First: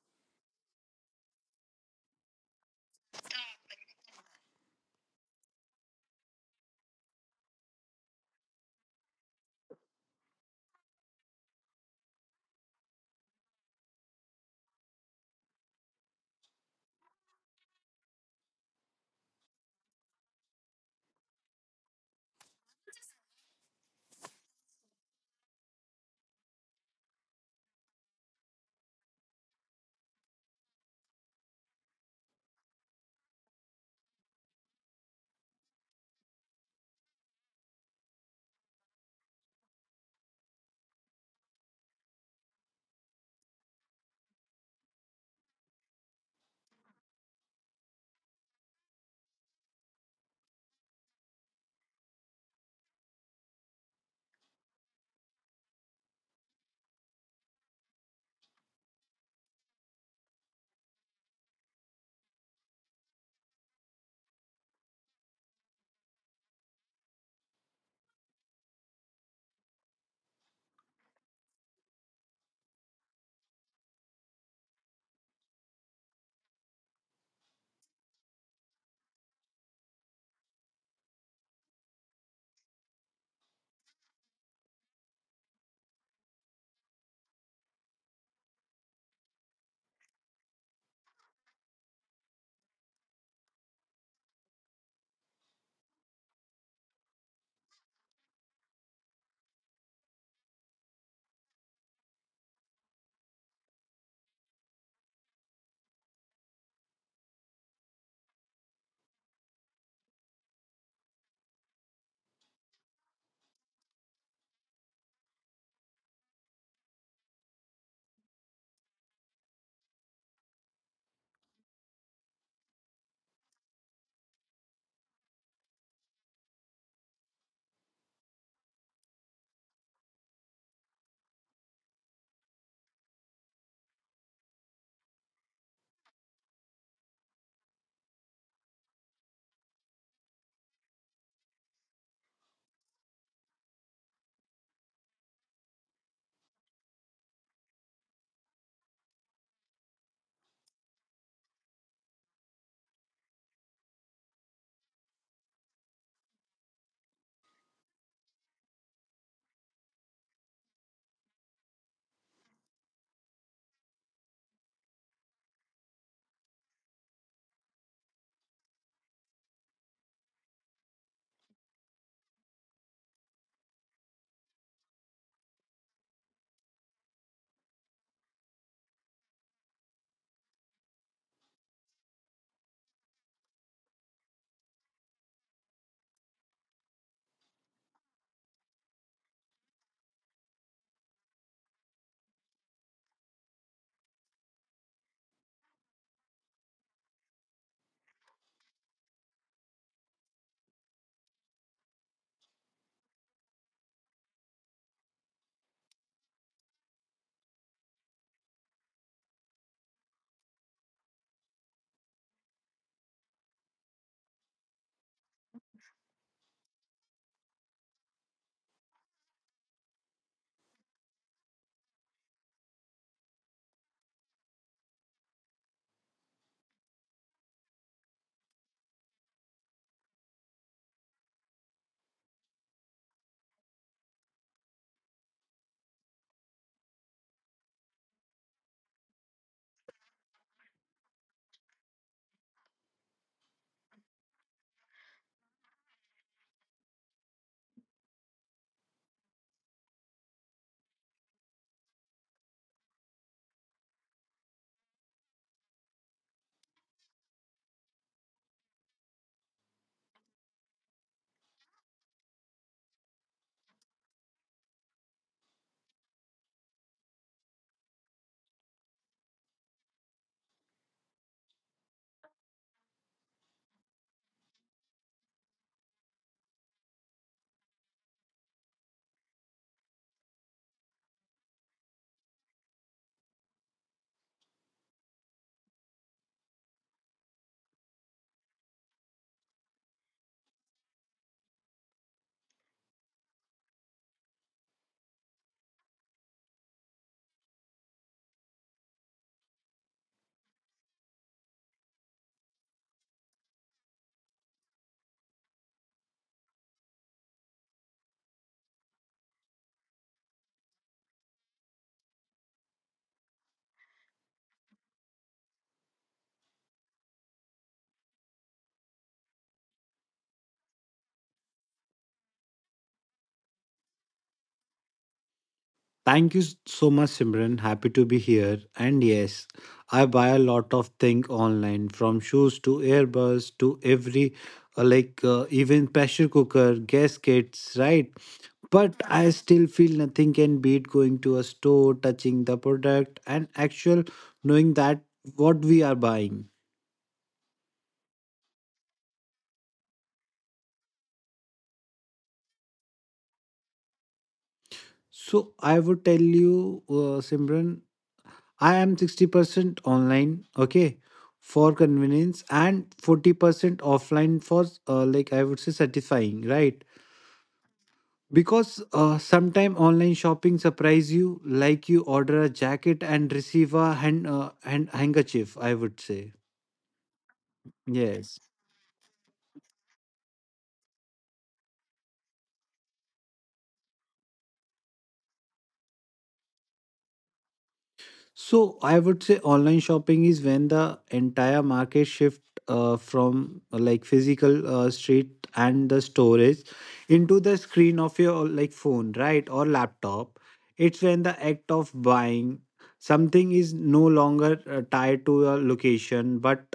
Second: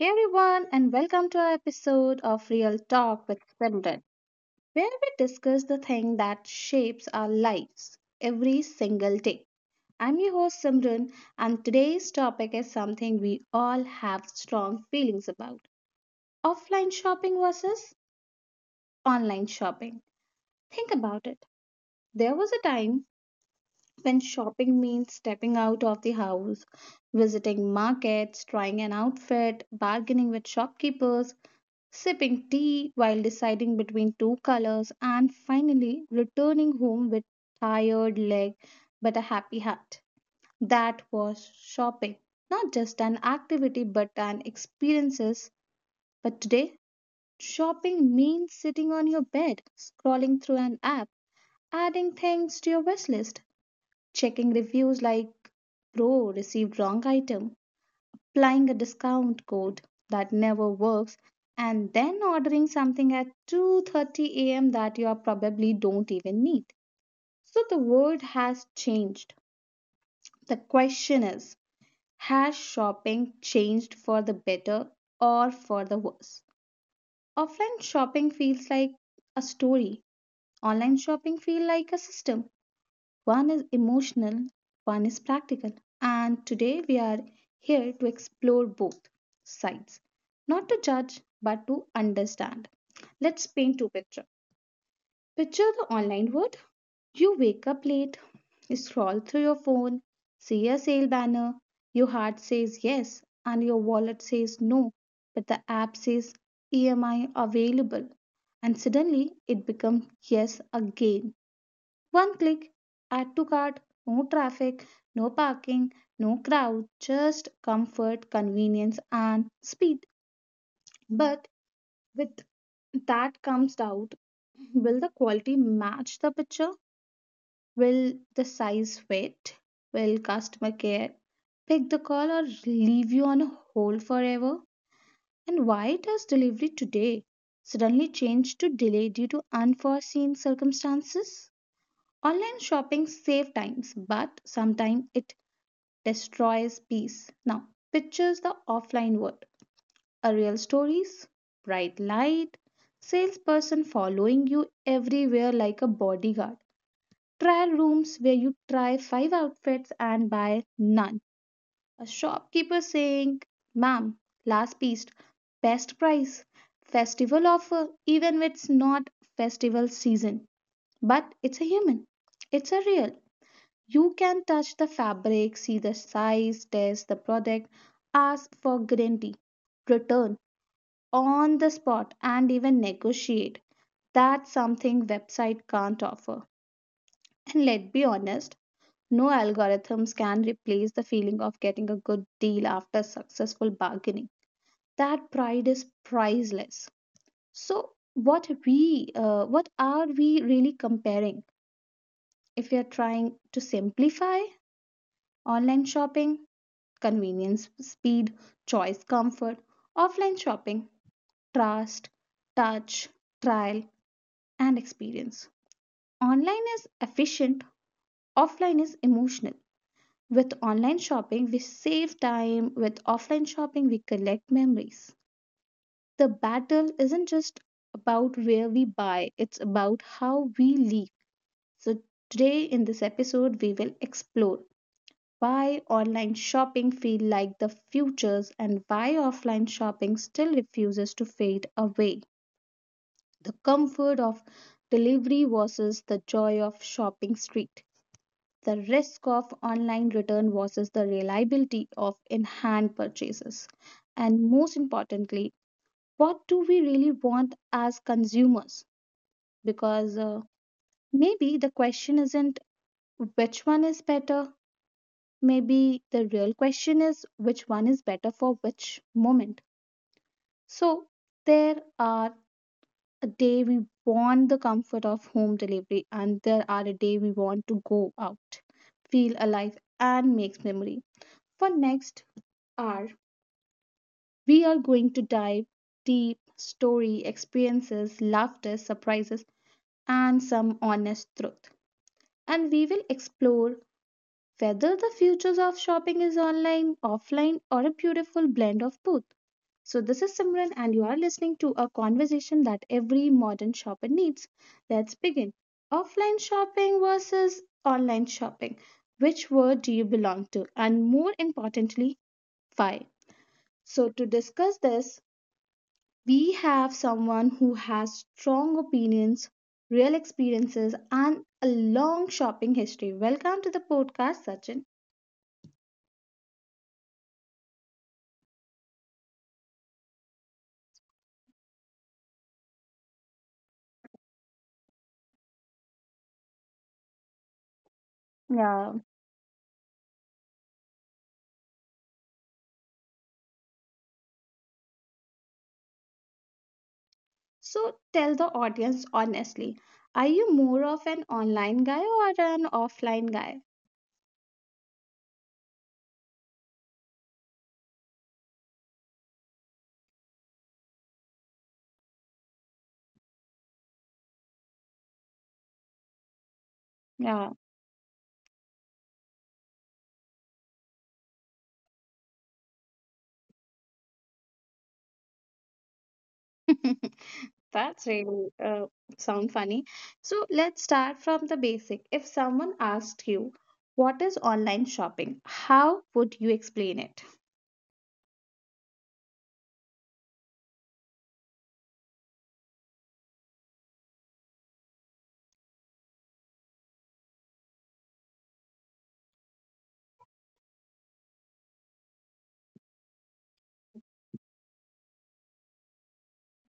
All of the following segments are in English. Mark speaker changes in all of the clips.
Speaker 1: Hey everyone, and welcome to our episode of Real Talk with Simran, where we discuss the thing that shapes our lives every single day. I'm your host Simran, and today's topic is something we all have strong feelings about offline shopping versus online shopping. Think about it. There was a time when shopping means stepping out of the house, visiting markets, trying an outfit, bargaining with shopkeepers sipping tea while deciding between two colors, and finally returning home with tired leg but a happy heart. That was shopping. Not just an activity but an experiences. But today, shopping means sitting on your bed, scrolling through an app, adding things to your wish list, checking reviews like bro received wrong item applying a discount code that never works, and then ordering something at 2:30 a.m. that you are probably don't even need. So the world has changed. The question is, has shopping changed for the better or for the worse? Offline shopping feels like a story. Online shopping feels like a system. One is emotional, one is practical, and today we are here to explore both sides, not to judge but to understand. Let's paint two picture. Picture the online world. You wake up late, scroll through your phone, see a sale banner, your heart says yes and your wallet says no, but the app says EMI available and suddenly it becomes yes again one click, add to cart, no traffic, no parking, no crowd, just comfort, convenience, and speed. But with that comes doubt, will the quality match the picture? Will the size fit? Will customer care pick the call or leave you on hold forever? And why does delivery today suddenly change to delay due to unforeseen circumstances? Online shopping saves times, but sometimes it destroys peace. Now, pictures the offline world. A real stories, bright light, salesperson following you everywhere like a bodyguard. Trial rooms where you try five outfits and buy none. A shopkeeper saying, "Ma'am, last piece, best price, festival offer," even when it's not festival season. But it's a human. It's a real. You can touch the fabric, see the size, test the product, ask for guarantee, return on the spot, and even negotiate. That's something website can't offer. And let's be honest, no algorithms can replace the feeling of getting a good deal after successful bargaining. That pride is priceless. So what are we really comparing if we are trying to simplify online shopping, convenience, speed, choice, comfort, offline shopping, trust, touch, trial, and experience. Online is efficient, offline is emotional. With online shopping, we save time, with offline shopping, we collect memories. The battle isn't just about where we buy, it's about how we live. So, today in this episode, we will explore why online shopping feel like the futures and why offline shopping still refuses to fade away. The comfort of delivery versus the joy of shopping street. The risk of online return versus the reliability of in-hand purchases. And most importantly, what do we really want as consumers? Because maybe the question isn't which one is better, maybe the real question is which one is better for which moment. So, there are a day we want the comfort of home delivery, and there are a day we want to go out, feel alive, and make memory. For next hour, we are going to dive deep story, experiences, laughter, surprises, and some honest truth. And we will explore whether the futures of shopping is online, offline, or a beautiful blend of both. So, this is Simran, and you are listening to a conversation that every modern shopper needs. Let's begin. Offline shopping versus online shopping. Which world do you belong to? And more importantly, why? So, to discuss this, we have someone who has strong opinions, real experiences, and a long shopping history. Welcome to the podcast, Sachin.
Speaker 2: Thank you so much, Simran. Happy to be here. And yes, I buy a lot of things online, from shoes to earbuds to every, like even pressure cooker, gas kits, right?
Speaker 1: Yeah.
Speaker 2: But I still feel nothing can beat going to a store, touching the product, and actual knowing that what we are buying.
Speaker 1: So tell the audience honestly, are you more of an online guy or an offline guy?
Speaker 2: So I would tell you, Simran, I am 60% online, okay, for convenience and 40% offline for like I would say satisfying, right?
Speaker 1: Yeah.
Speaker 2: Because sometime online shopping surprise you, like you order a jacket and receive a handkerchief, I would say.
Speaker 1: That's
Speaker 2: Yes.
Speaker 1: really sound funny. So let's start from the basic. If someone asked you, what is online shopping? How would you explain it?
Speaker 2: So I would say online shopping is when the entire market shift from like physical street and the storage into the screen of your like phone, right, or laptop. It's when the act of buying something is no longer tied to a location but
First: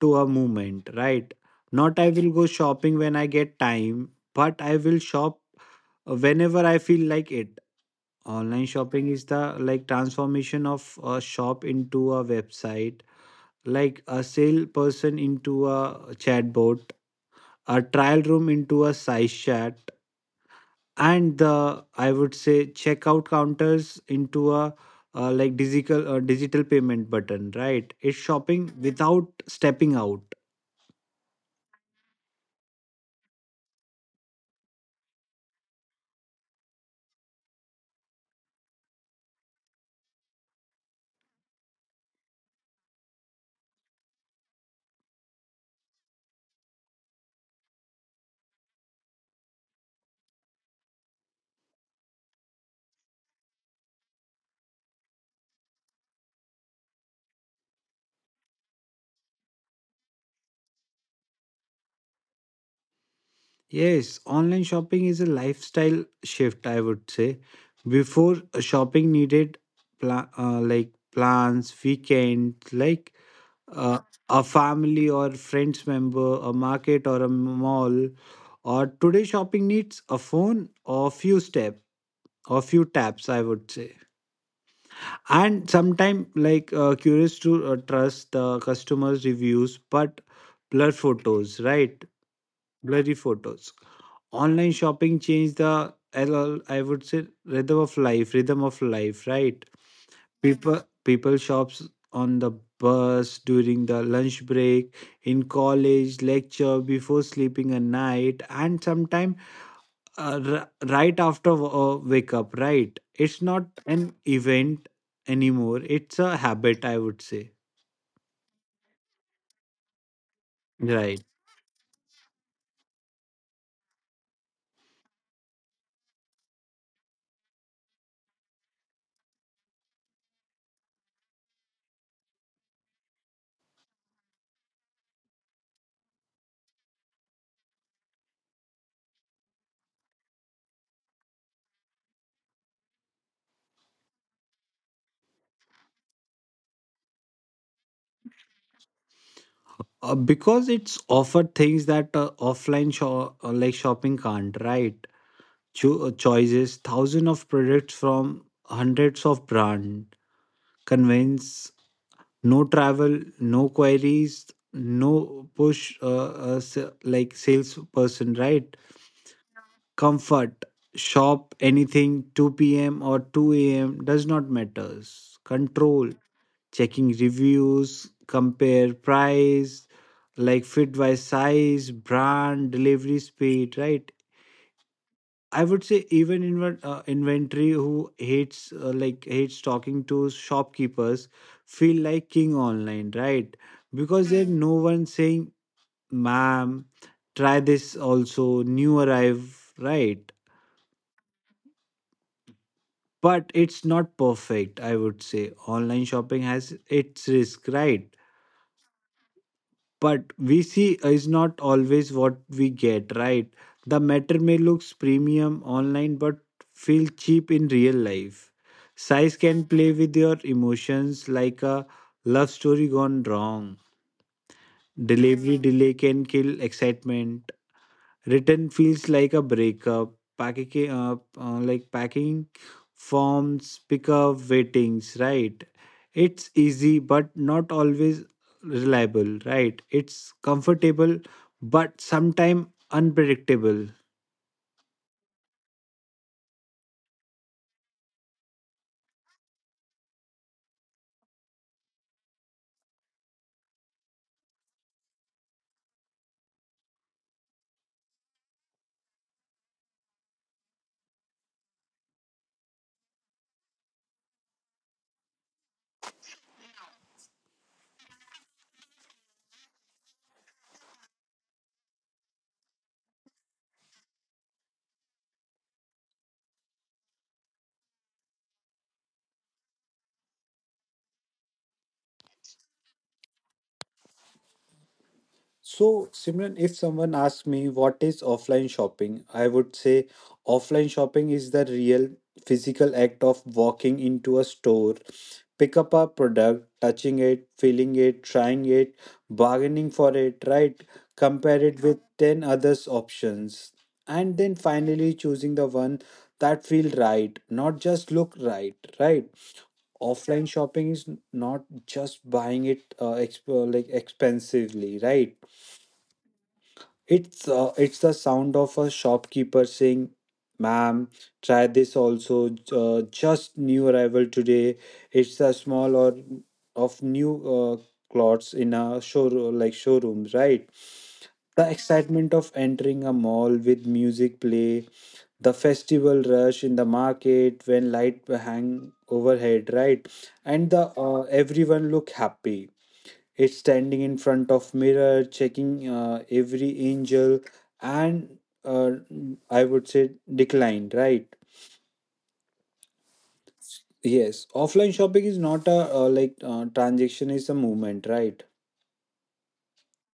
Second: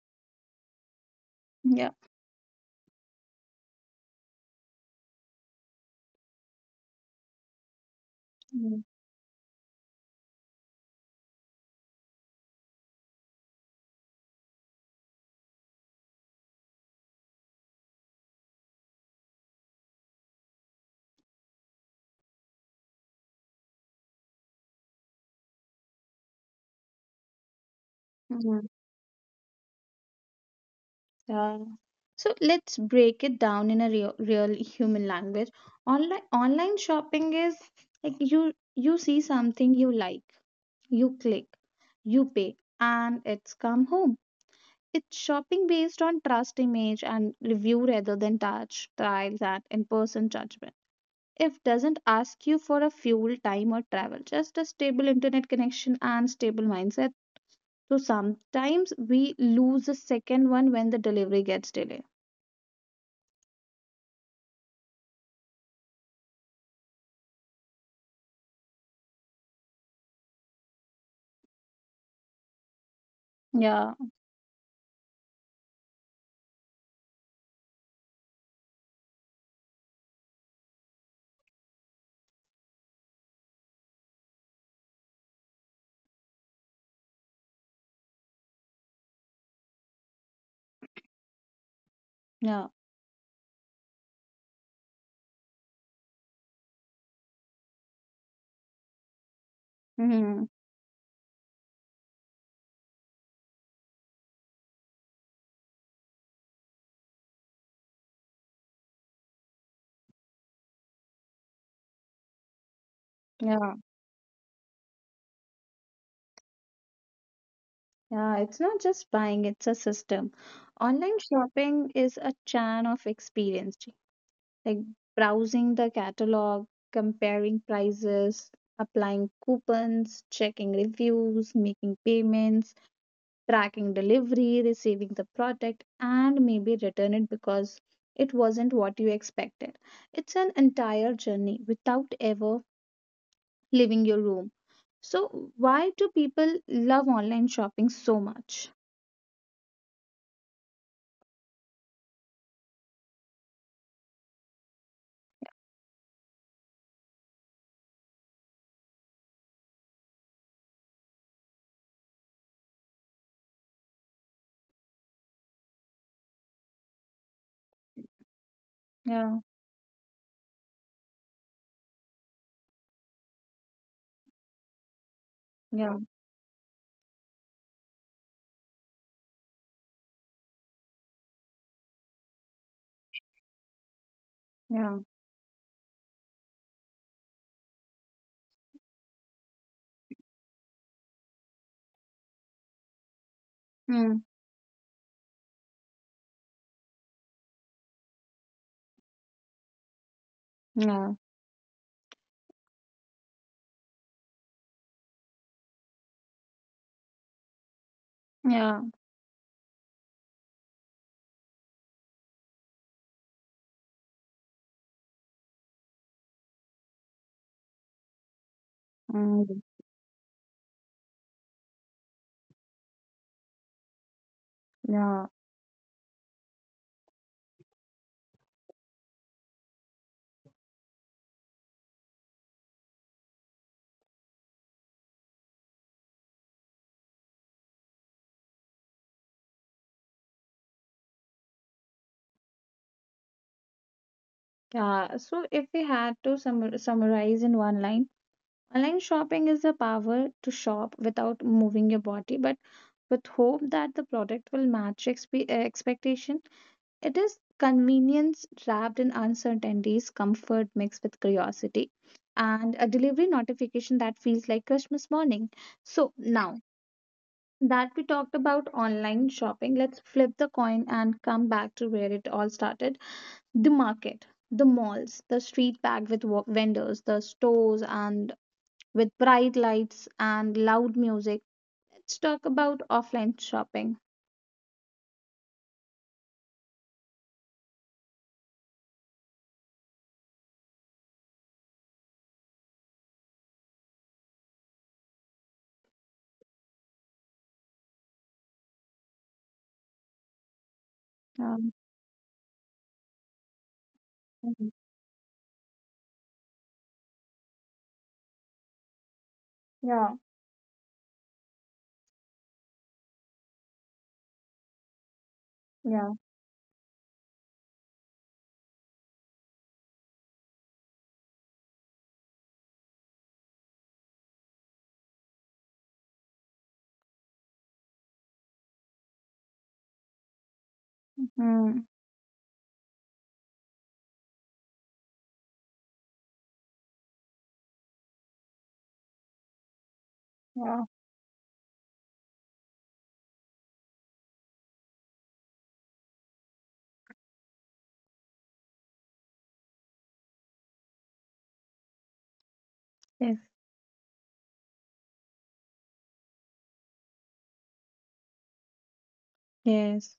Speaker 2: to a movement, right?
Speaker 1: Yeah.
Speaker 2: Not I will go shopping when I get time, but I will shop whenever I feel like it. Online
Speaker 1: Mm.
Speaker 2: shopping is the like transformation of a shop into a website, like a salesperson into a chatbot, a trial room into a size chat, and the I would say checkout counters into a like digital digital payment button, right? It's
Speaker 1: Mm.
Speaker 2: shopping without stepping out.
Speaker 1: Yeah. So let's break it down in a real, real human language. Online shopping is like you see something you like. You click, you pay, and it's come home. It's shopping based on trust, image, and review rather than touch, trials, and in person judgment. If doesn't ask you for a fuel, time, or travel, just a stable internet connection and stable mindset. So sometimes we lose the second one when the delivery gets delayed.
Speaker 2: Yes, online shopping is a lifestyle shift, I would say. Before shopping needed like plans, weekends, like
Speaker 1: Yeah,
Speaker 2: uh, a family or friends member, a market or a mall. Or today shopping needs a phone or few steps or few taps, I would say. And sometimes like curious to trust the customers' reviews, but blur photos, right?
Speaker 1: yeah,
Speaker 2: Blurry photos. Online shopping changed the LL I would say rhythm of life, right?
Speaker 1: hmm,
Speaker 2: People shops on the bus, during the lunch break, in college lecture, before sleeping a night, and sometime right after wake up, right? It's not
Speaker 1: yeah,
Speaker 2: an event anymore, it's a habit I would say.
Speaker 1: yeah. It's not just buying, it's a system. Online
Speaker 2: right
Speaker 1: shopping is a chain of experience, like browsing the catalog, comparing prices, applying coupons, checking reviews, making payments, tracking delivery, receiving the product, and maybe return it because it wasn't what you expected. It's an entire journey without ever leaving your room. So, why do people love online shopping so much?
Speaker 2: uh, because it's offered things that offline shop like shopping can't, right? Choices, thousands of products from hundreds of brands, convince, no travel, no queries, no push like salesperson, right?
Speaker 1: Yeah,
Speaker 2: Comfort, shop anything 2 p.m. or 2 a.m., does not matters.
Speaker 1: yeah,
Speaker 2: Control, checking reviews, compare price, like fit by size, brand, delivery speed, right?
Speaker 1: yeah.
Speaker 2: I would say even inventory. Who hates like hates talking to shopkeepers feel like king online, right?
Speaker 1: Mm,
Speaker 2: Because there's no one saying, "Ma'am, try this also new arrive," right?
Speaker 1: yeah,
Speaker 2: But it's not perfect. I would say online shopping has its risk, right?
Speaker 1: yeah,
Speaker 2: But we see is not always what we get, right? The matter may looks premium online but feel cheap in real life. Size
Speaker 1: mm,
Speaker 2: can play with your emotions like a love story gone wrong.
Speaker 1: yeah.
Speaker 2: Delivery delay can kill excitement. Written feels like a breakup, packing like packing forms, pickup waitings, right? It's easy but not always reliable, right? It's comfortable but sometimes unpredictable.
Speaker 1: Yeah, so if we had to summarize in one line, online shopping is the power to shop without moving your body, but with hope that the product will match expectation. It is convenience wrapped in uncertainties, comfort mixed with curiosity, and a delivery notification that feels like Christmas morning. So now that we talked about online shopping, let's flip the coin and come back to where it all started, the market, the malls, the street packed with vendors, the stores, and with bright lights and loud music. Let's talk about offline shopping.
Speaker 2: So, Simran, if someone asks me what is offline shopping, I would say offline shopping is the real physical act of walking into a store, pick up a product, touching it, feeling it, trying it, bargaining for it, right? Compare
Speaker 1: Um.
Speaker 2: it with 10 others options and then
Speaker 1: Mhm.
Speaker 2: finally choosing the one that feel right, not just look right, right?
Speaker 1: Yeah,
Speaker 2: Offline shopping is not just buying it like expensively, right?
Speaker 1: yeah,
Speaker 2: It's it's the sound of a shopkeeper saying, "Ma'am, try this also. Just new arrival today." It's a small or of new uh, clothes in a show like showroom, right? The
Speaker 1: mm,
Speaker 2: excitement of entering a mall with music play, the festival rush in the market when light hang overhead, right? And
Speaker 1: yeah,
Speaker 2: the everyone look happy. It's standing in front of mirror, checking every angel, and uh, I would say declined, right?
Speaker 1: yes,
Speaker 2: Yes, offline shopping is not a transaction, is a movement, right?
Speaker 1: yes.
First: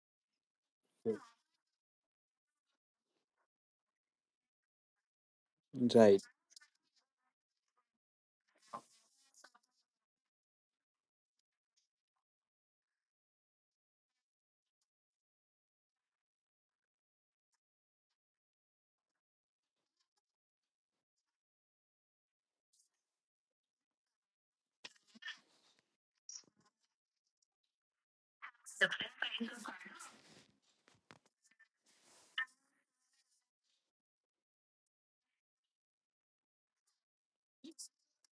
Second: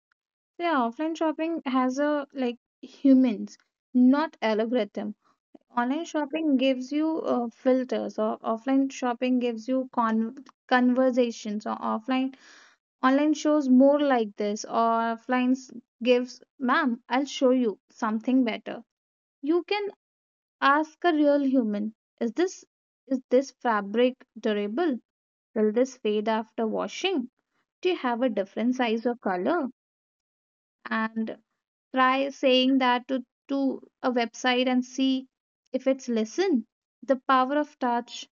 Speaker 1: Yeah, offline shopping has a like humans, not algorithm. Online
Speaker 2: Right,
Speaker 1: shopping gives you filters, or offline shopping gives you conversations, or offline Online shows more like this, or offline gives, "Ma'am, I'll show you something better." You can ask a real human, Is this is this fabric durable? Will this fade after washing? Do you have a different size or color? And try saying that to a website and see if it's listen. The power of touch.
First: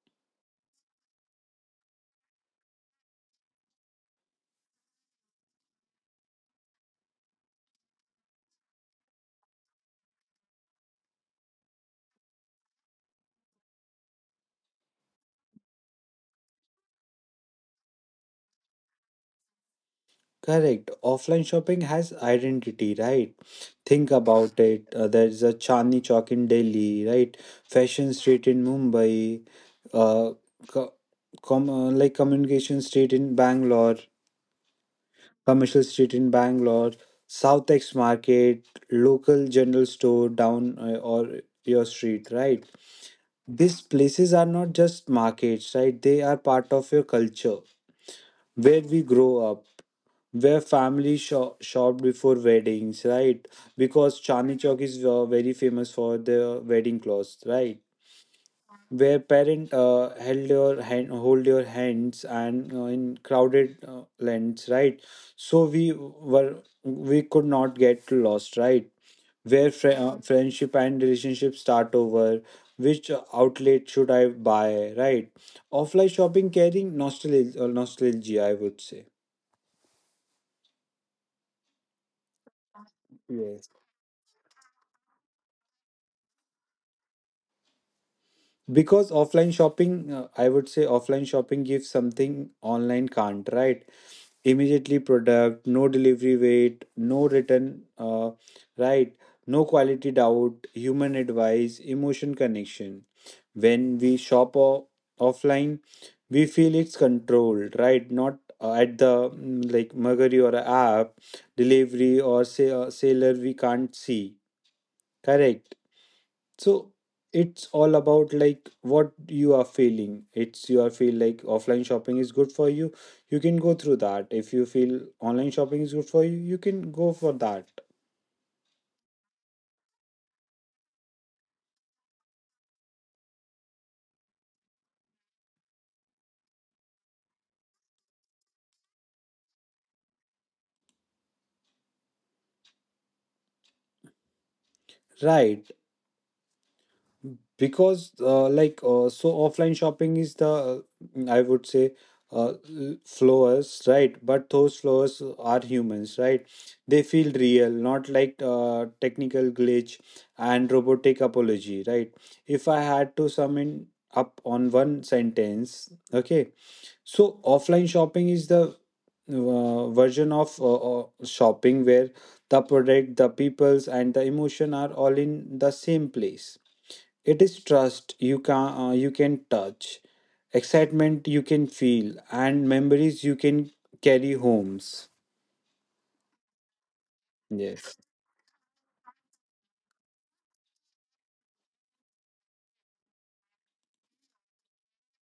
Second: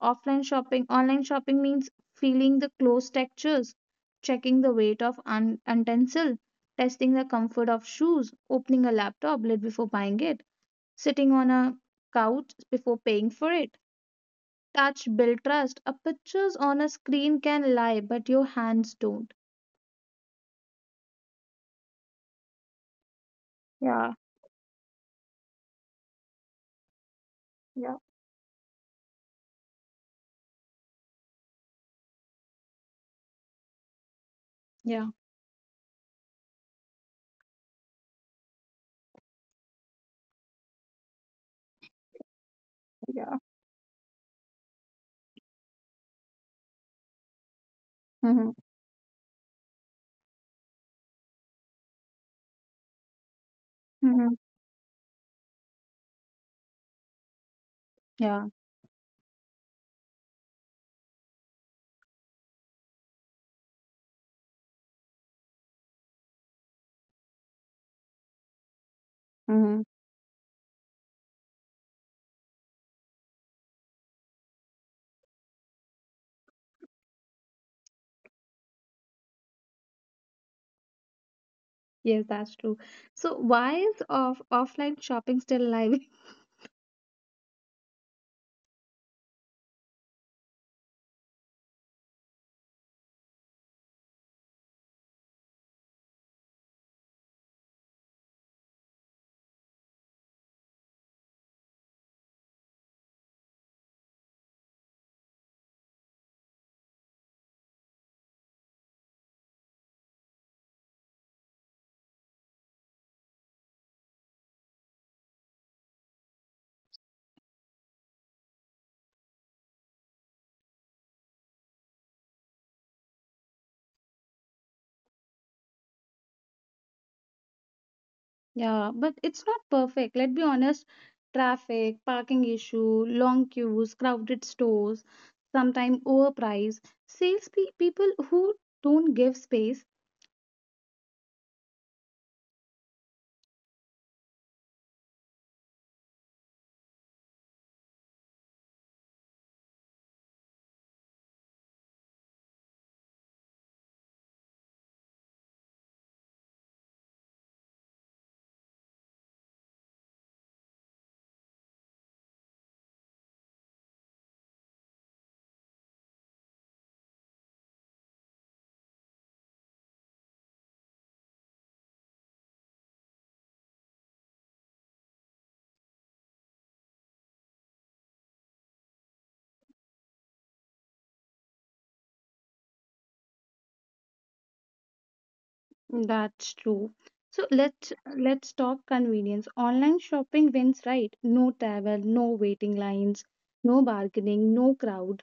Speaker 1: Offline shopping, online shopping means feeling the close textures, checking the weight of utensil, testing the comfort of shoes, opening a laptop lid before buying it, sitting on a couch before paying for it. Touch, build trust. A pictures on a screen can lie, but your hands don't.
Speaker 2: correct. Offline shopping has identity, right?
Speaker 1: Yeah,
Speaker 2: Think about it. There's a Chandni Chowk in Delhi, right?
Speaker 1: yeah,
Speaker 2: Fashion Street in Mumbai, uh, co- like Communication Street in Bangalore,
Speaker 1: yeah,
Speaker 2: commercial street in Bangalore, Southex Market, local general store down or your street, right?
Speaker 1: yeah.
Speaker 2: These places are not just markets, right? They are part of your culture,
Speaker 1: Mm-hmm.
Speaker 2: where we grow up, where family shopped before weddings, right? Because
Speaker 1: Mm-hmm.
Speaker 2: Chandni Chowk is very famous for the wedding clothes, right?
Speaker 1: Yeah.
Speaker 2: Where parent held your hand hold your hands, and in crowded lands, right? So we were, we could not get lost, right? Where
Speaker 1: Hmm.
Speaker 2: friendship and relationship start over which outlet should I buy, right? Offline shopping carrying nostalgia, I would say.
Speaker 1: Yes, that's true. So, why
Speaker 2: Yes,
Speaker 1: is offline shopping still alive?
Speaker 2: because offline shopping I would say offline shopping gives something online can't, right? Immediately product, no delivery wait, no return right, no quality doubt, human advice, emotion connection. When we offline, we feel it's controlled, right? Not at the like mercury or a app delivery, or say seller we can't see, correct? So it's all about like what you are feeling. It's you are feel like offline shopping is good for you, you can go through that. If you feel online shopping is good for you, you can go for that.
Speaker 1: Yeah, but it's not perfect. Let's be honest. Traffic, parking issue, long queues, crowded stores, sometimes overpriced. Sales pe people who don't give space.
Speaker 2: Right, because so offline shopping is the I would say uh, l- flowers, right? But those flowers are humans, right? They feel real, not like technical glitch and robotic apology, right? If I had to sum in up on one sentence, okay, so offline shopping is the version of shopping where the product, the peoples, and the emotion are all in the same place. It is trust you can touch, excitement you can feel, and memories you can carry homes.
Speaker 1: That's true. So let's
Speaker 2: Yes,
Speaker 1: let's talk convenience. Online shopping wins, right? No travel, no waiting lines, no bargaining, no crowd.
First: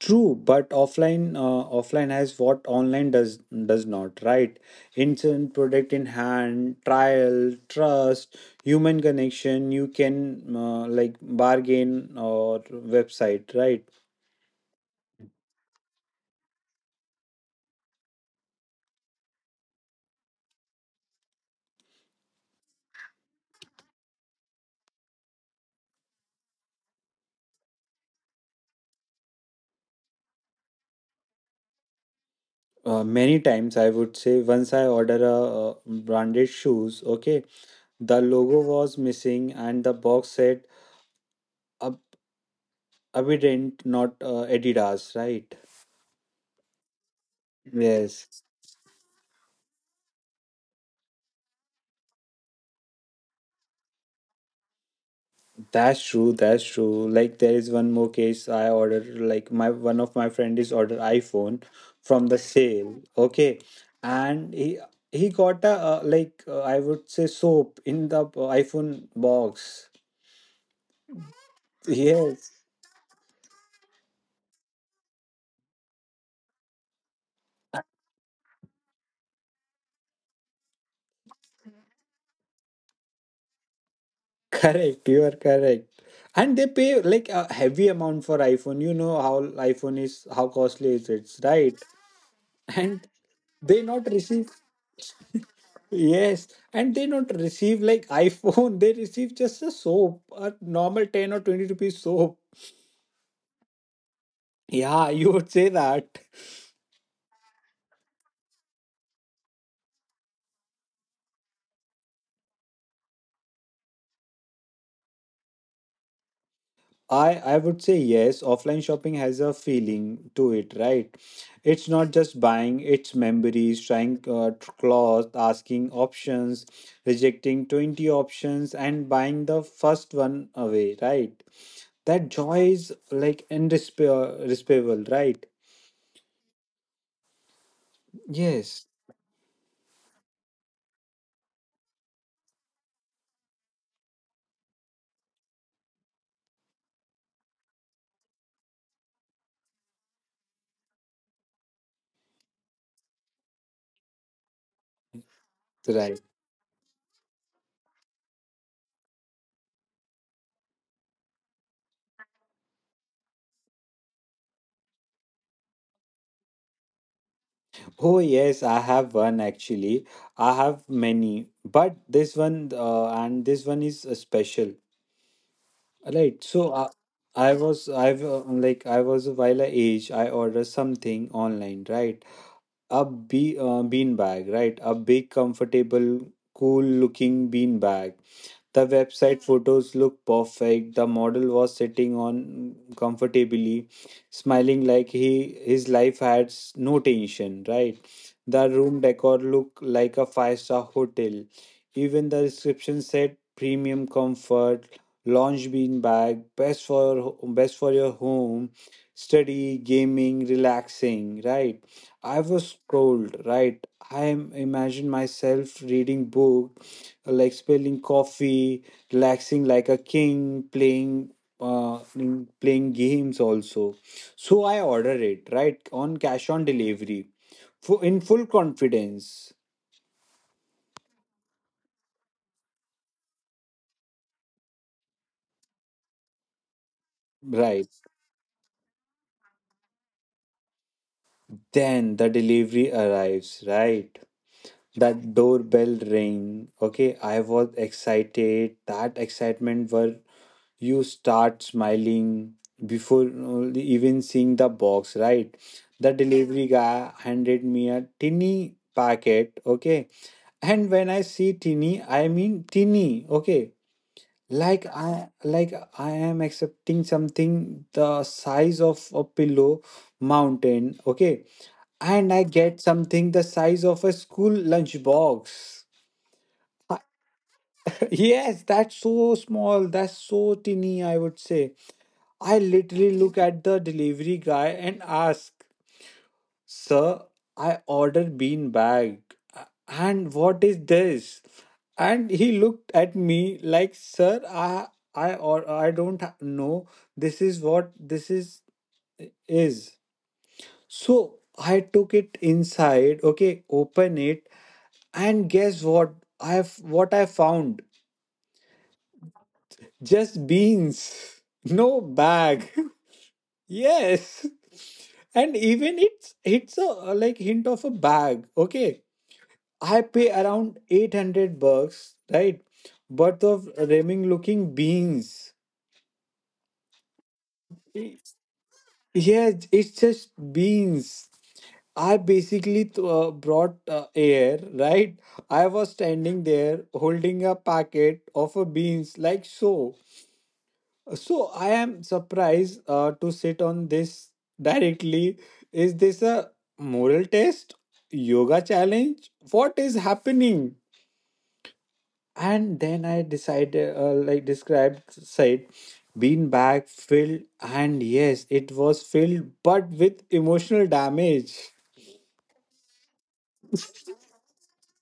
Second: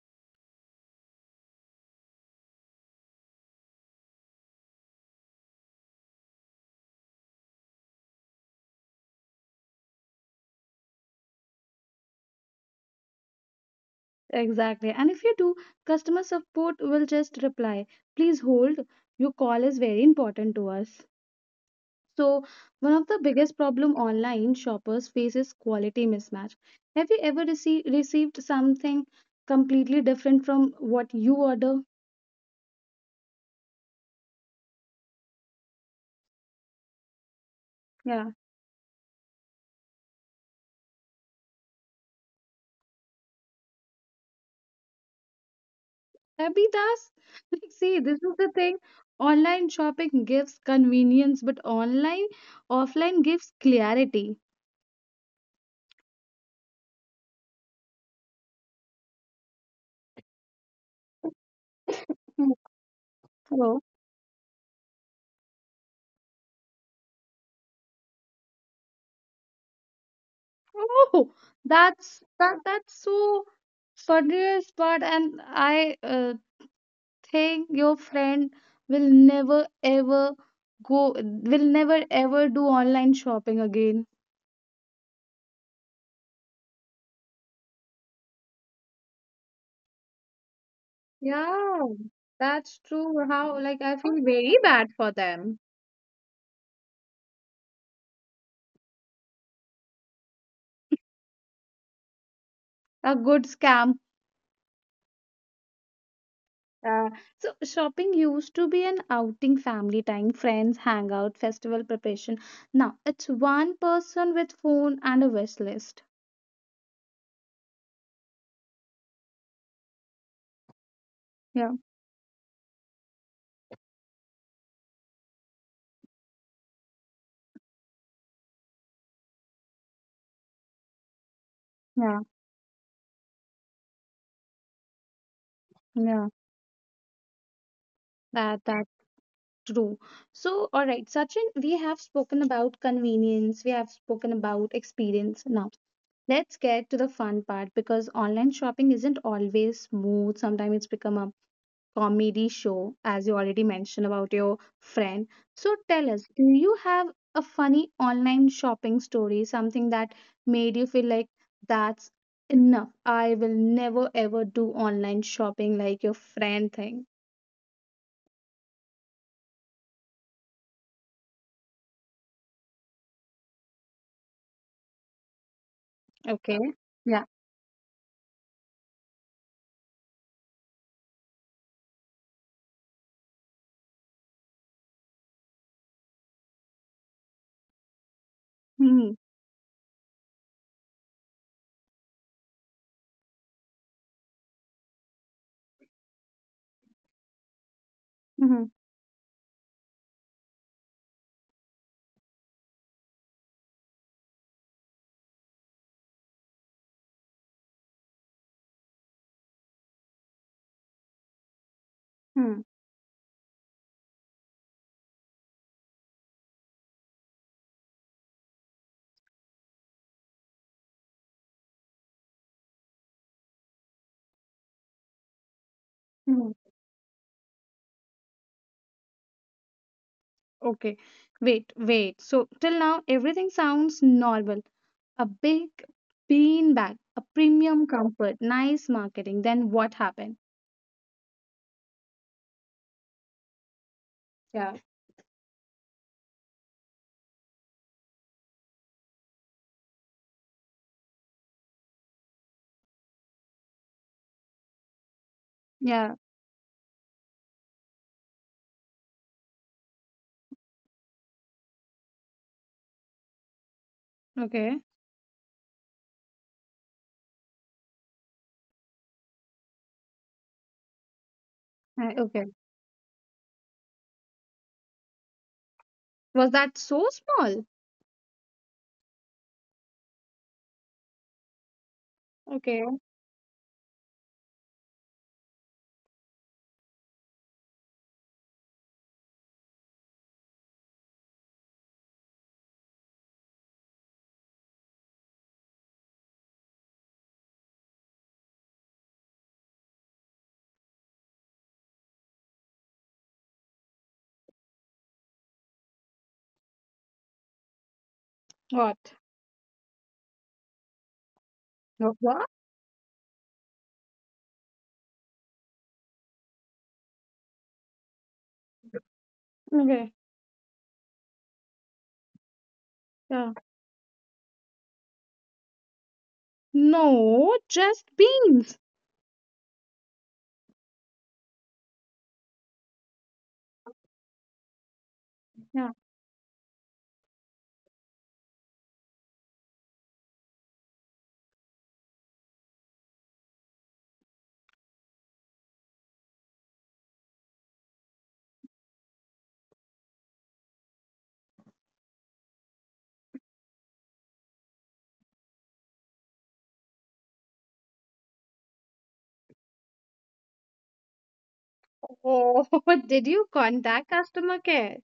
Speaker 2: true. But offline has what online does not. Right, instant product in hand, trial, trust, human connection. You can like bargain or website. Right.
Speaker 1: Exactly. And if you do, customer support will just reply, "Please hold. Your call is very important to us." So, one of the biggest problem online shoppers faces quality mismatch. Have you ever received something completely different from what you order?
Speaker 2: Many times I would say, once I order a branded shoes, okay, the
Speaker 1: Yeah,
Speaker 2: logo was missing, and the box said Ab- Abidant, not Adidas, right?
Speaker 1: that be thus. Like, see, this is
Speaker 2: Yes,
Speaker 1: the thing. Online shopping gives convenience, but online offline gives clarity.
Speaker 2: that's true. That's true. Like there is one more case I ordered. Like my one of my friend is ordered iPhone from the
Speaker 1: Hmm.
Speaker 2: sale. Okay,
Speaker 1: So,
Speaker 2: and he got a I would say soap in the iPhone box.
Speaker 1: oh,
Speaker 2: Yes,
Speaker 1: that's so funniest part, and I thing your friend will never ever go, will never ever do online shopping again.
Speaker 2: correct. You are correct. And they pay like a heavy amount for iPhone. You know how iPhone is, how costly it is,
Speaker 1: Yeah,
Speaker 2: right?
Speaker 1: that's
Speaker 2: And
Speaker 1: true. How, like,
Speaker 2: they
Speaker 1: I
Speaker 2: not
Speaker 1: feel
Speaker 2: receive,
Speaker 1: very bad for them.
Speaker 2: yes, and they not receive like iPhone, they receive just a soap, a normal 10 or 20 rupees soap.
Speaker 1: A good scam.
Speaker 2: Yeah, you would say that.
Speaker 1: Uh, so shopping used to be an outing, family time, friends, hangout, festival preparation. Now it's one person with phone and a wish list.
Speaker 2: I would say yes, offline shopping has a feeling to it, right?
Speaker 1: Yeah,
Speaker 2: It's not just buying, it's memories, trying clothes, asking options, rejecting 20 options and buying the first one away, right?
Speaker 1: yeah,
Speaker 2: That joy is like indescribable, right?
Speaker 1: yeah. That.
Speaker 2: Yes,
Speaker 1: True. So, all right, Sachin, we have spoken about convenience, we have spoken about experience. Now, let's get to the fun part because online shopping isn't always smooth. Sometimes it's become a comedy show, as you already mentioned about your friend. So, tell us,
Speaker 2: right.
Speaker 1: do you have a funny online shopping story, something that made you feel like, that's enough? I will never ever do online shopping like your friend thing.
Speaker 2: Oh, yes, I have one actually. I have many, but this one and this one is special, right?
Speaker 1: Okay.
Speaker 2: So I,
Speaker 1: Yeah.
Speaker 2: I was I've uh, like I was a while I age, I ordered something online, right? A be bean bag, right? A big, comfortable, cool looking bean bag. The
Speaker 1: Hmm.
Speaker 2: website photos looked perfect. The model was sitting on comfortably, smiling like he his life had no tension, right? The room decor looked like a five-star hotel. Even the description said premium comfort, lounge bean bag, best for your home, study, gaming, relaxing, right? I
Speaker 1: Hmm.
Speaker 2: was cold, right? I imagined myself reading book, like spilling coffee, relaxing like a king, playing playing games also. So I order it right on
Speaker 1: Hmm.
Speaker 2: cash on delivery, in full confidence.
Speaker 1: Okay, wait, wait. So till now everything sounds normal. A big bean bag, a premium
Speaker 2: Right.
Speaker 1: comfort, nice marketing. Then what happened?
Speaker 2: Then the delivery arrives. Right.
Speaker 1: Yeah.
Speaker 2: That doorbell ring. Okay, I was excited. That excitement were you start smiling before only even seeing the box, right?
Speaker 1: Yeah,
Speaker 2: The delivery guy handed me a tinny packet, okay, and when I see tinny, I mean tinny, okay,
Speaker 1: okay.
Speaker 2: like i like I am accepting something the size of a pillow mountain, okay, and I
Speaker 1: Okay.
Speaker 2: get something the size of a school lunch box.
Speaker 1: Was that so small?
Speaker 2: Yes, that's so small, that's so tinny, I would say. I
Speaker 1: Okay.
Speaker 2: literally look at the delivery guy and ask, "Sir, I ordered bean bag. And what is this?" And he looked at me like, "Sir, I don't know. This is what this is is." So I took it inside, okay, open it, and guess what? I have what I found?
Speaker 1: What?
Speaker 2: Just beans. No
Speaker 1: No, what?
Speaker 2: bag. Yes. And even it's a like hint of a bag. Okay. I
Speaker 1: Okay.
Speaker 2: pay around 800 bucks, right? Worth
Speaker 1: Yeah.
Speaker 2: of ramen looking beans.
Speaker 1: No, just
Speaker 2: Y-
Speaker 1: beans.
Speaker 2: Yes, it's just beans. I basically brought air, right? I was
Speaker 1: Yeah.
Speaker 2: standing there holding a packet of a beans like so. So I am surprised to sit on this directly. Is this a moral test? Yoga challenge? What is happening? And then I decided, like described, said, bean bag filled, and yes, it was filled, but with emotional damage.
Speaker 1: Oh. Did you contact customer care?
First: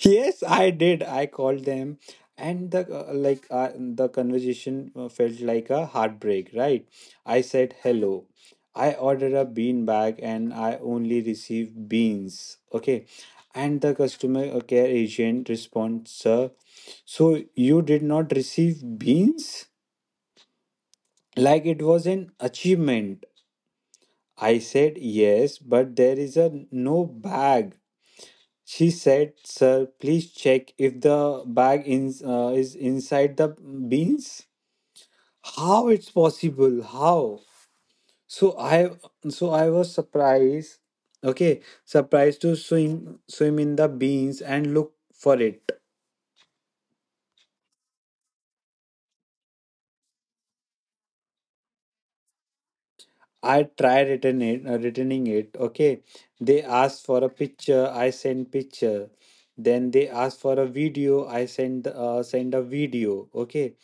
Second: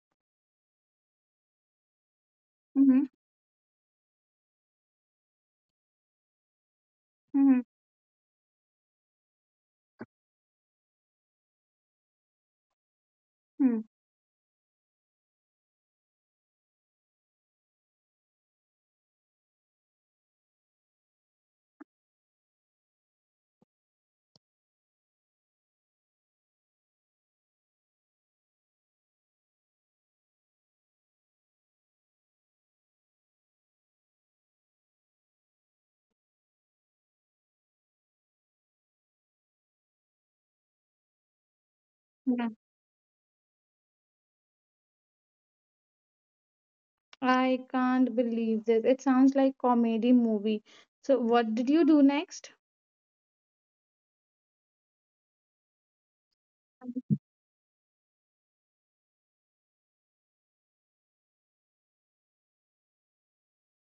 Speaker 2: Yes, I did. I called them, and the
Speaker 1: Mm-hmm.
Speaker 2: the conversation felt like a heartbreak. Right? I said hello. I ordered a bean bag, and I only received beans. Okay, and the customer care agent responds, "Sir, so you did not receive beans? Like it was an achievement." I said, "Yes, but there is a no bag." She said, "Sir, please check if the bag is inside the beans." How it's possible? How? So I so I was surprised. Okay, surprised
Speaker 1: Mm-hmm.
Speaker 2: to swim in the beans and look for it.
Speaker 1: I can't believe this. It sounds like comedy movie. So what did you do next?
Speaker 2: I tried returning it. Okay, they asked for a picture. I sent picture. Then they asked for a video. I sent send a video. Okay,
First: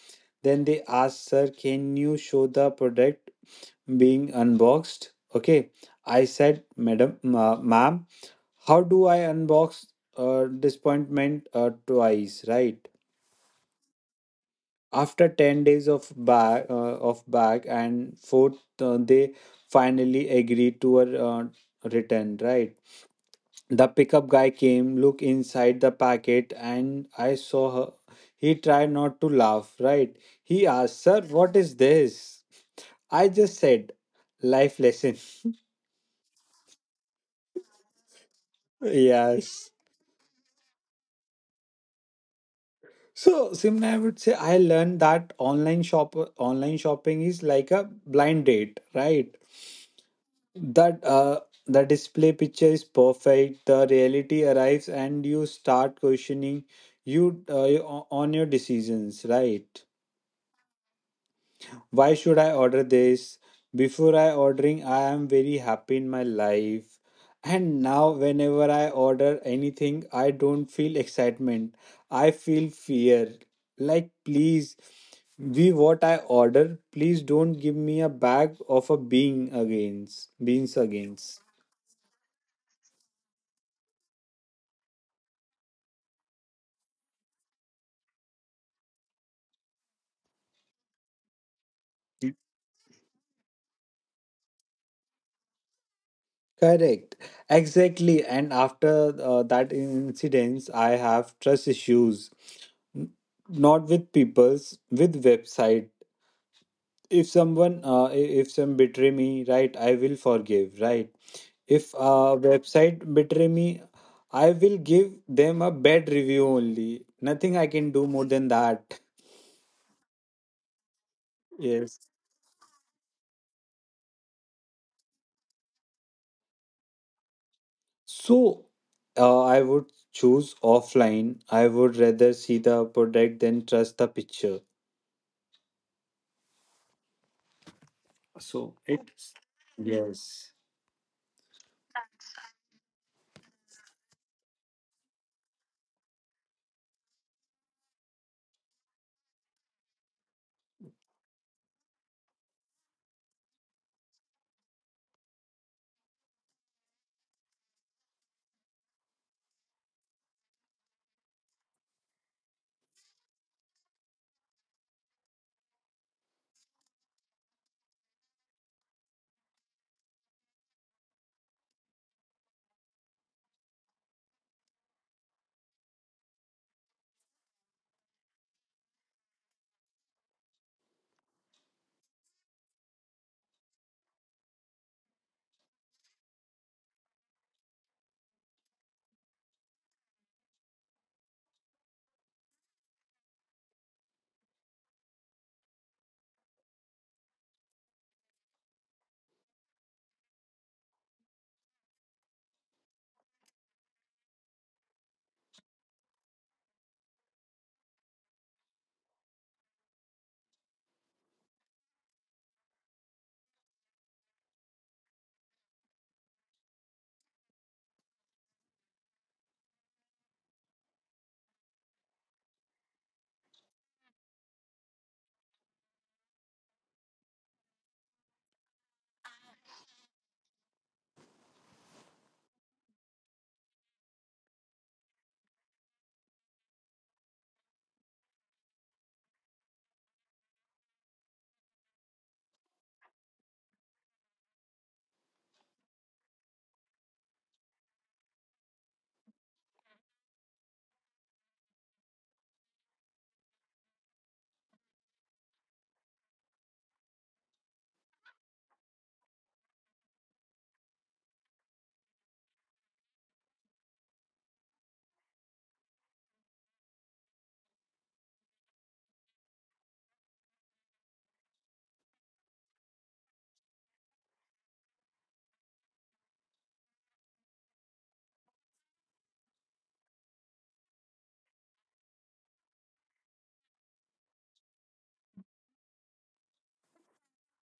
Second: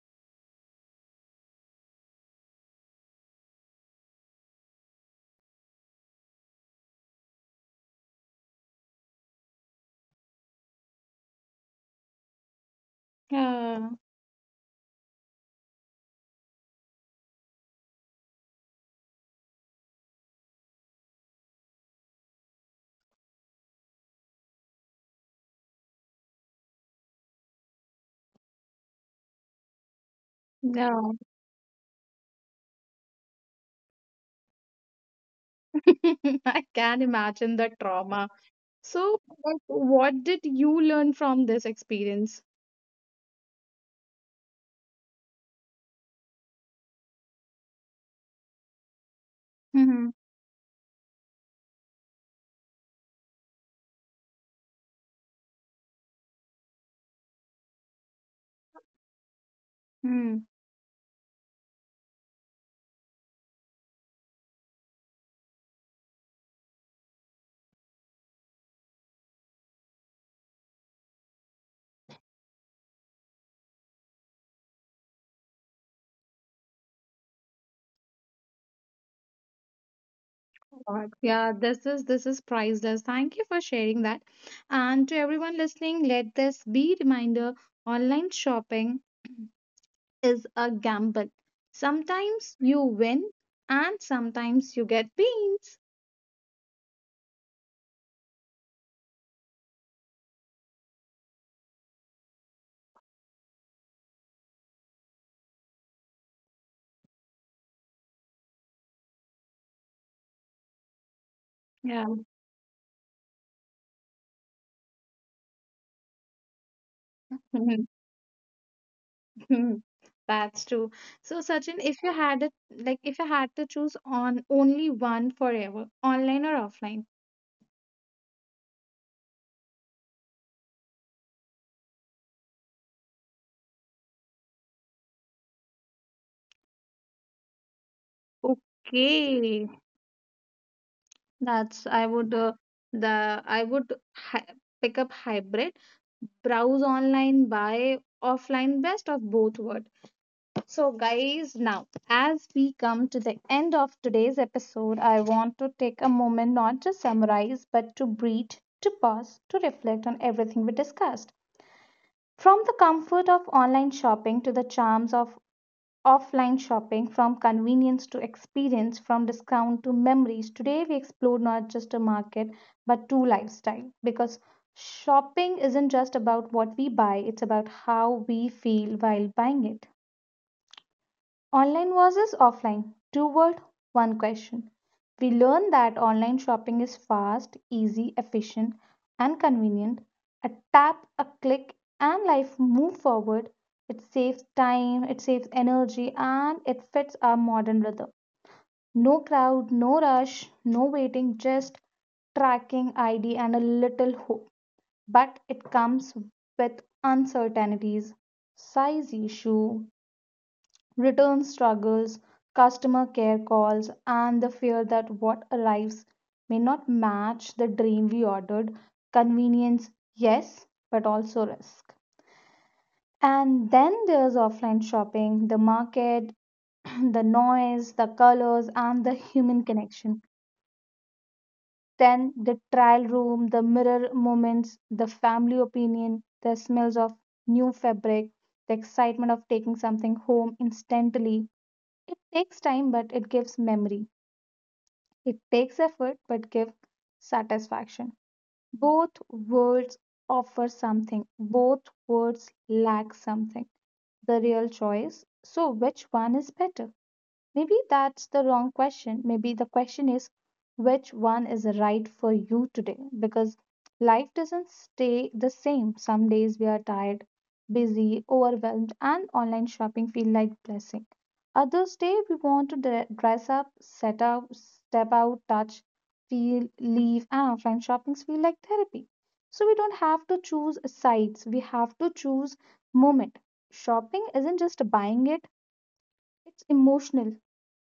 Speaker 2: then they asked, "Sir, can you show the product being unboxed?" Okay, I said, "Madam, ma'am, how do I unbox disappointment twice?" Right,
Speaker 1: Yeah,
Speaker 2: after 10 days of back and forth, they finally agreed to a return, right? The pickup guy came, looked inside the packet, and I saw her, he tried not to laugh, right? He asked,
Speaker 1: no.
Speaker 2: "Sir, what is this?" I just said, "Life lesson."
Speaker 1: I can imagine the trauma. So, like,
Speaker 2: Yes.
Speaker 1: what did you learn from this experience?
Speaker 2: So Simna, I would say I learned that online shopping is like a blind date, right?
Speaker 1: Mm-hmm.
Speaker 2: That the display picture is perfect, the reality arrives and you start questioning on your decisions, right? Why should I order this? Before I ordering, I am very happy in my life, and now whenever I order anything, I don't feel excitement, I feel fear. Like, please be what I order, please don't give me a bag of a being against beans
Speaker 1: God,
Speaker 2: against.
Speaker 1: yeah, this is priceless. Thank you for sharing that. And to everyone listening, let this be reminder: online shopping is a gamble. Sometimes you win, and sometimes you get beans.
Speaker 2: Correct. Exactly. And after that incidents, I have trust issues. N- Not with people's, with website. If someone, if some betray me, right, I will forgive, right. If
Speaker 1: Yeah.
Speaker 2: a website betray me, I will give them a bad review only. Nothing I
Speaker 1: Mhm.
Speaker 2: can do more than that.
Speaker 1: That's true. So, Sachin,
Speaker 2: Yes.
Speaker 1: if you had it, like if you had to choose on only one forever, online or offline?
Speaker 2: So, I would choose offline. I would rather see the product than trust the picture. So it
Speaker 1: Okay,
Speaker 2: yes.
Speaker 1: that's I would the I would hi pick up hybrid, browse online, buy offline, best of both world. So, guys, now as we come to the end of today's episode, I want to take a moment not to summarize, but to breathe, to pause, to reflect on everything we discussed. From the comfort of online shopping to the charms of offline shopping, from convenience to experience, from discount to memories, today we explore not just a market but two lifestyle because shopping isn't just about what we buy, it's about how we feel while buying it. Online versus offline. Two word, one question. We learn that online shopping is fast, easy, efficient, and convenient. A tap, a click, and life move forward. It saves time, it saves energy, and it fits our modern rhythm. No crowd, no rush, no waiting, just tracking ID and a little hope. But it comes with uncertainties, size issue, return struggles, customer care calls, and the fear that what arrives may not match the dream we ordered. Convenience, yes, but also risk. And then there's offline shopping, the market, the noise, the colors, and the human connection. Then the trial room, the mirror moments, the family opinion, the smells of new fabric, the excitement of taking something home instantly, it takes time, but it gives memory. It takes effort, but gives satisfaction. Both words offer something, both words lack something. The real choice. So, which one is better? Maybe that's the wrong question. Maybe the question is which one is right for you today? Because life doesn't stay the same. Some days we are tired, busy, overwhelmed, and online shopping feel like blessing. Others day we want to dress up, set up, step out, touch, feel, leave, and offline shoppings feel like therapy. So we don't have to choose sides. We have to choose moment. Shopping isn't just buying it, it's emotional.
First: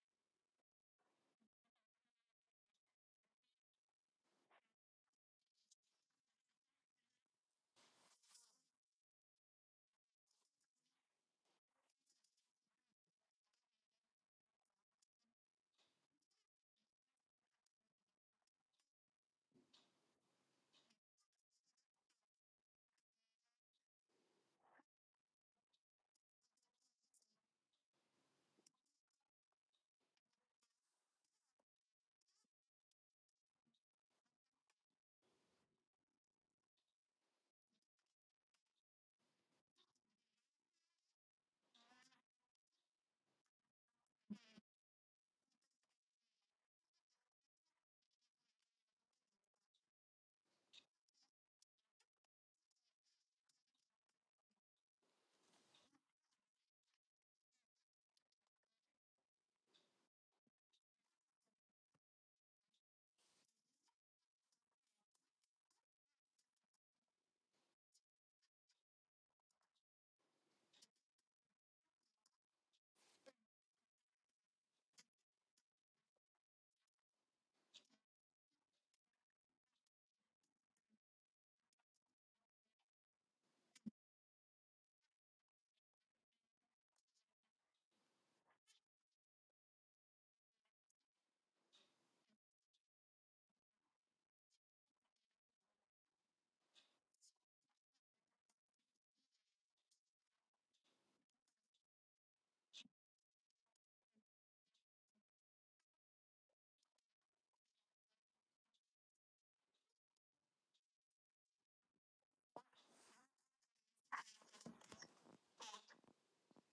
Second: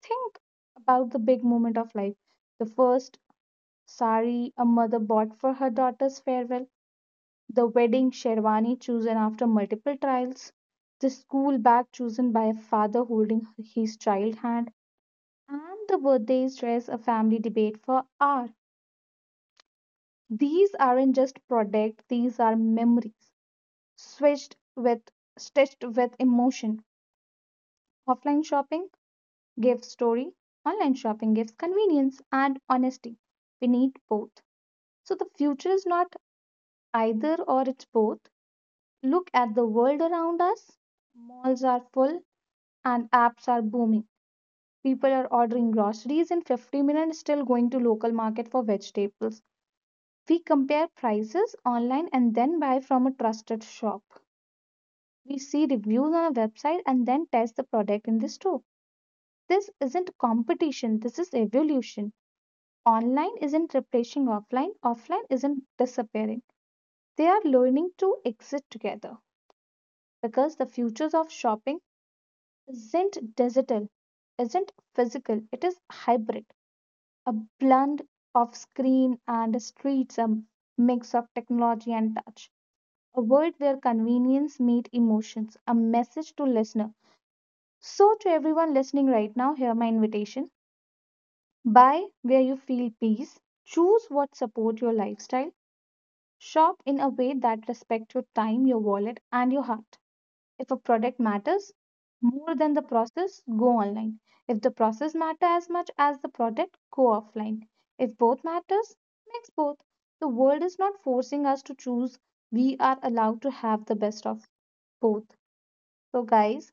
Speaker 1: Think about the big moment of life. The first sari a mother bought for her daughter's farewell, the wedding sherwani chosen after multiple trials, the school bag chosen by a father holding his child hand, and the birthday's dress a family debate for hours. These aren't just products, these are memories switched with stitched with emotion. Offline shopping gives story, online shopping gives convenience and honesty. We need both. So the future is not either or, it's both. Look at the world around us. Malls are full and apps are booming. People are ordering groceries in 50 minutes, still going to local market for vegetables. We compare prices online and then buy from a trusted shop. We see reviews on a website and then test the product in the store. This isn't competition, this is evolution. Online isn't replacing offline, offline isn't disappearing. They are learning to exist together, because the futures of shopping isn't digital, isn't physical, it is hybrid, a blend of screen and streets, a mix of technology and touch, a world where convenience meets emotions, a message to listener. So to everyone listening right now, hear my invitation. Buy where you feel peace, choose what support your lifestyle, shop in a way that respect your time, your wallet and your heart. If a product matters more than the process, go online. If the process matter as much as the product, go offline. If both matters, mix both. The world is not forcing us to choose. We are allowed to have the best of both. So, guys,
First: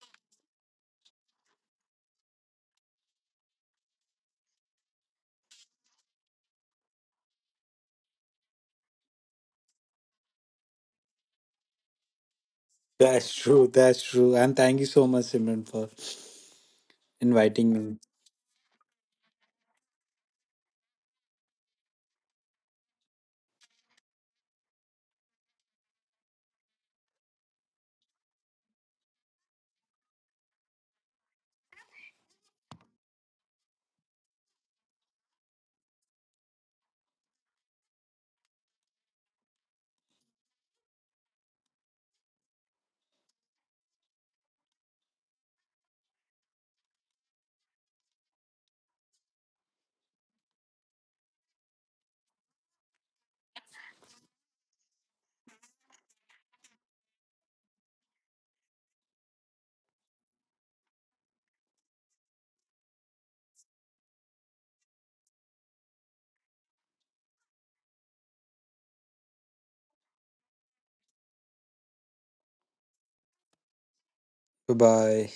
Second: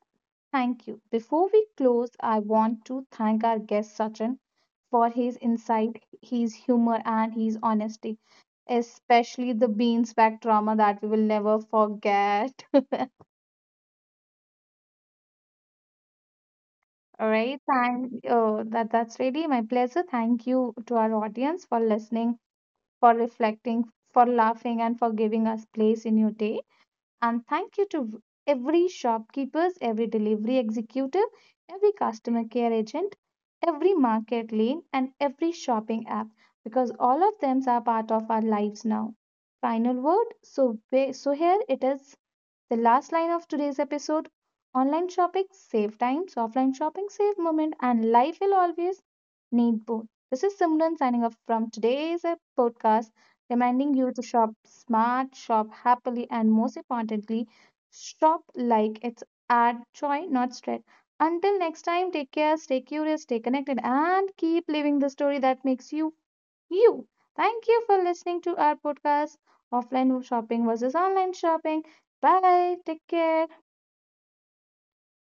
Speaker 1: thank you. Before we close, I want to thank our guest Sachin for his insight, his humor, and his honesty, especially the beans back drama that we will never forget.
Speaker 2: That's true. That's true. And thank you so much, Simran, for
Speaker 1: All right,
Speaker 2: inviting me.
Speaker 1: thank that that's really my pleasure. Thank you to our audience for listening, for reflecting, for laughing, and for giving us place in your day. And thank you to every shopkeepers, every delivery executive, every customer care agent, every market lane, and every shopping app because all of them are part of our lives now. Final word. So here it is. The last line of today's episode, online shopping save times, offline shopping save moment, and life will always need both. This is Simran signing off from today's podcast, reminding you to shop smart, shop happily, and most importantly, shop like it's add joy, not stress. Until next time, take care, stay curious, stay connected, and keep living the story that makes you you. Thank you for listening to our podcast, Offline Shopping versus Online Shopping. Bye. Take care.
Speaker 2: Bye bye.